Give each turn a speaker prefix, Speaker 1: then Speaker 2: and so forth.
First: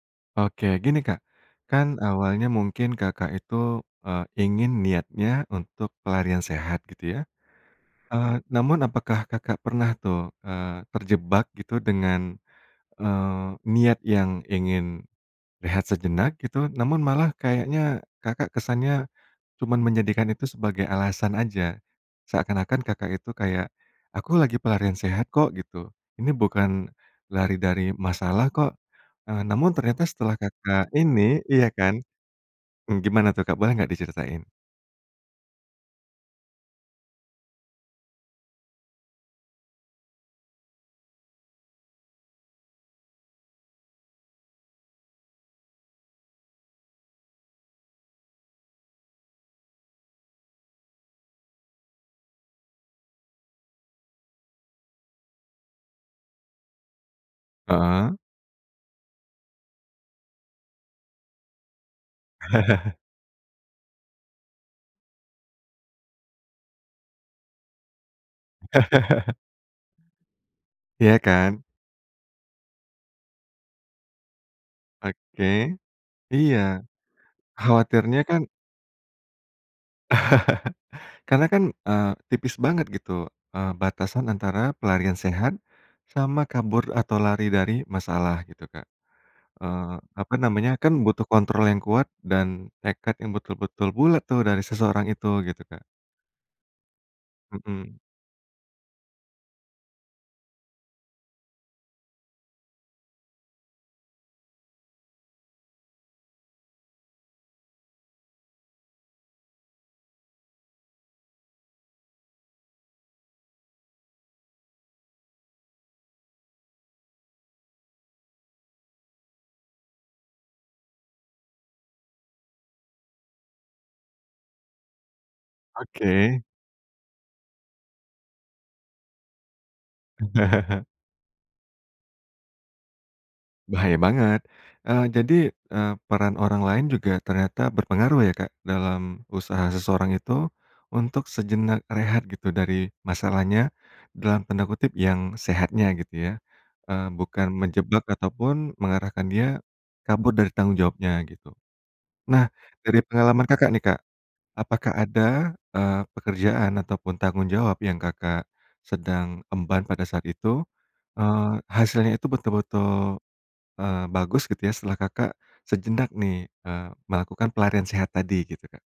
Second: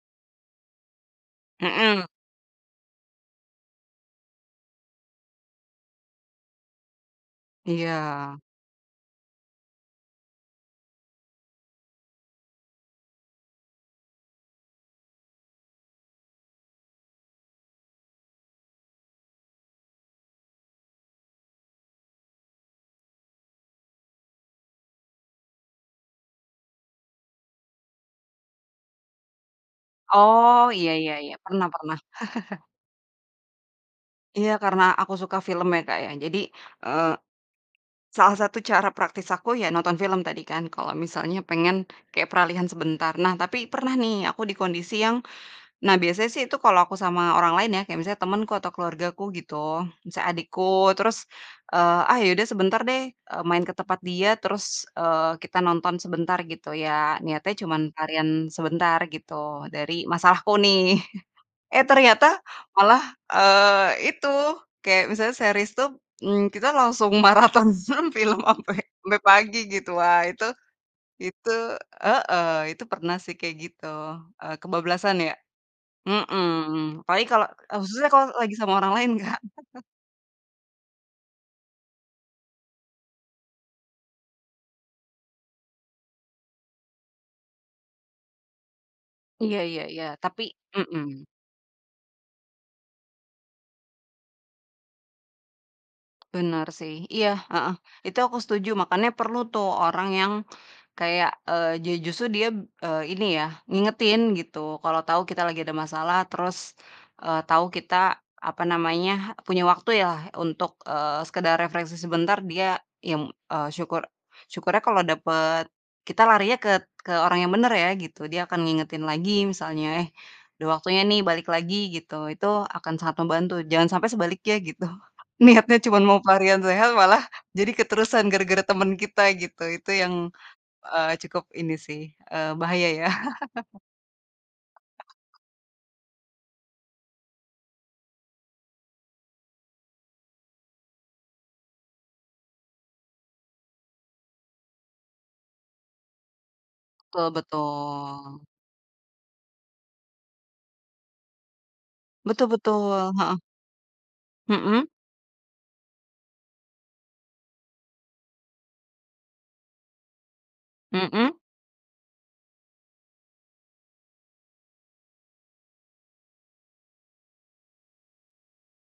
Speaker 1: Oke, gini, Kak, kan
Speaker 2: Mhm.
Speaker 1: awalnya mungkin Kakak itu, eee, ingin niatnya untuk pelarian sehat gitu ya? Eee,
Speaker 2: Iya.
Speaker 1: namun apakah Kakak pernah tuh, eee, terjebak gitu, dengan, eee, niat yang ingin rehat sejenak gitu, namun malah kayaknya Kakak kesannya cuman menjadikan itu sebagai alasan aja. Seakan-akan Kakak itu kayak, "Aku lagi pelarian sehat kok," gitu. "Ini bukan lari dari masalah kok," eee, namun ternyata setelah
Speaker 2: Oh, iya
Speaker 1: Kakak
Speaker 2: iya iya,
Speaker 1: ini
Speaker 2: pernah
Speaker 1: iya kan,
Speaker 2: pernah.
Speaker 1: mmm, gimana tuh, Kak, boleh nggak diceritain?
Speaker 2: Iya, karena aku suka film ya, Kak, ya, jadi, eee, salah satu cara praktis aku, ya nonton film tadi kan, kalau misalnya pengen kayak peralihan sebentar. Nah, tapi pernah nih, aku di kondisi yang nah biasanya sih itu kalau aku sama orang lain ya, kayak misalnya temenku atau keluargaku gitu, misalnya adikku, terus, eee, "Ah ya, udah sebentar deh, eee, main ke tempat dia, terus, eee, kita nonton sebentar," gitu ya, niatnya cuman
Speaker 1: Heeh.
Speaker 2: pelarian sebentar gitu, dari masalahku nih. Eh, ternyata malah, eee, itu, kayak misalnya series tuh, mmm, kita langsung maraton mhm, film sampai sampai pagi gitu. Wah, itu
Speaker 1: Iya
Speaker 2: itu
Speaker 1: kan?
Speaker 2: heeh, itu pernah sih kayak gitu. Eee, kebablasan ya,
Speaker 1: Oke, iya,
Speaker 2: mhm. Apalagi kalo, eee, maksudnya
Speaker 1: khawatirnya
Speaker 2: kalo
Speaker 1: kan
Speaker 2: lagi sama orang lain, Kak.
Speaker 1: Karena kan, eee, tipis banget gitu, eee, batasan antara pelarian sehat sama kabur atau lari dari masalah gitu, Kak.
Speaker 2: Iya iya
Speaker 1: Eee,
Speaker 2: iya.
Speaker 1: apa
Speaker 2: Tapi
Speaker 1: namanya, kan
Speaker 2: mhm.
Speaker 1: butuh kontrol yang kuat dan tekad yang betul-betul bulat tuh dari seseorang itu, gitu, Kak.
Speaker 2: Benar sih, iya, heeh.
Speaker 1: Mhm.
Speaker 2: Itu aku setuju, makanya perlu tuh orang yang kayak, eee, ju justru dia, eee, ini ya, ngingetin gitu, kalo tau kita lagi ada masalah, terus, eee, tau kita apa namanya, punya waktu yalah, untuk, eee, sekedar refreshing sebentar, dia yang eee, syukur syukurnya kalau dapet kita larinya ket ke orang yang bener ya, gitu. Dia akan ngingetin lagi misalnya, "Eh, udah waktunya nih, balik lagi," gitu, itu akan sangat membantu, jangan sampai sebaliknya gitu. Niatnya cuma mau
Speaker 1: Oke.
Speaker 2: pelarian sehat, malah jadi keterusan gara-gara temen kita gitu, itu yang, eee, cukup ini sih, eee, bahaya ya.
Speaker 1: Bahaya banget. Eee, jadi, eee, peran orang lain juga ternyata berpengaruh ya, Kak, dalam usaha seseorang itu untuk sejenak rehat gitu, dari masalahnya, dalam tanda kutip, "Yang sehatnya," gitu ya, eee,
Speaker 2: Betul
Speaker 1: bukan menjebak
Speaker 2: betul.
Speaker 1: ataupun mengarahkan dia kabur dari tanggung jawabnya, gitu.
Speaker 2: betul
Speaker 1: Nah,
Speaker 2: betul,
Speaker 1: dari
Speaker 2: heeh.
Speaker 1: pengalaman Kakak nih, Kak.
Speaker 2: Mhm.
Speaker 1: Apakah ada, eee, pekerjaan ataupun tanggung jawab yang Kakak sedang emban pada saat itu,
Speaker 2: Mhm.
Speaker 1: eee, hasilnya itu betul-betul, eee, bagus gitu ya, setelah Kakak sejenak nih, eee, melakukan pelarian sehat tadi, gitu, Kak?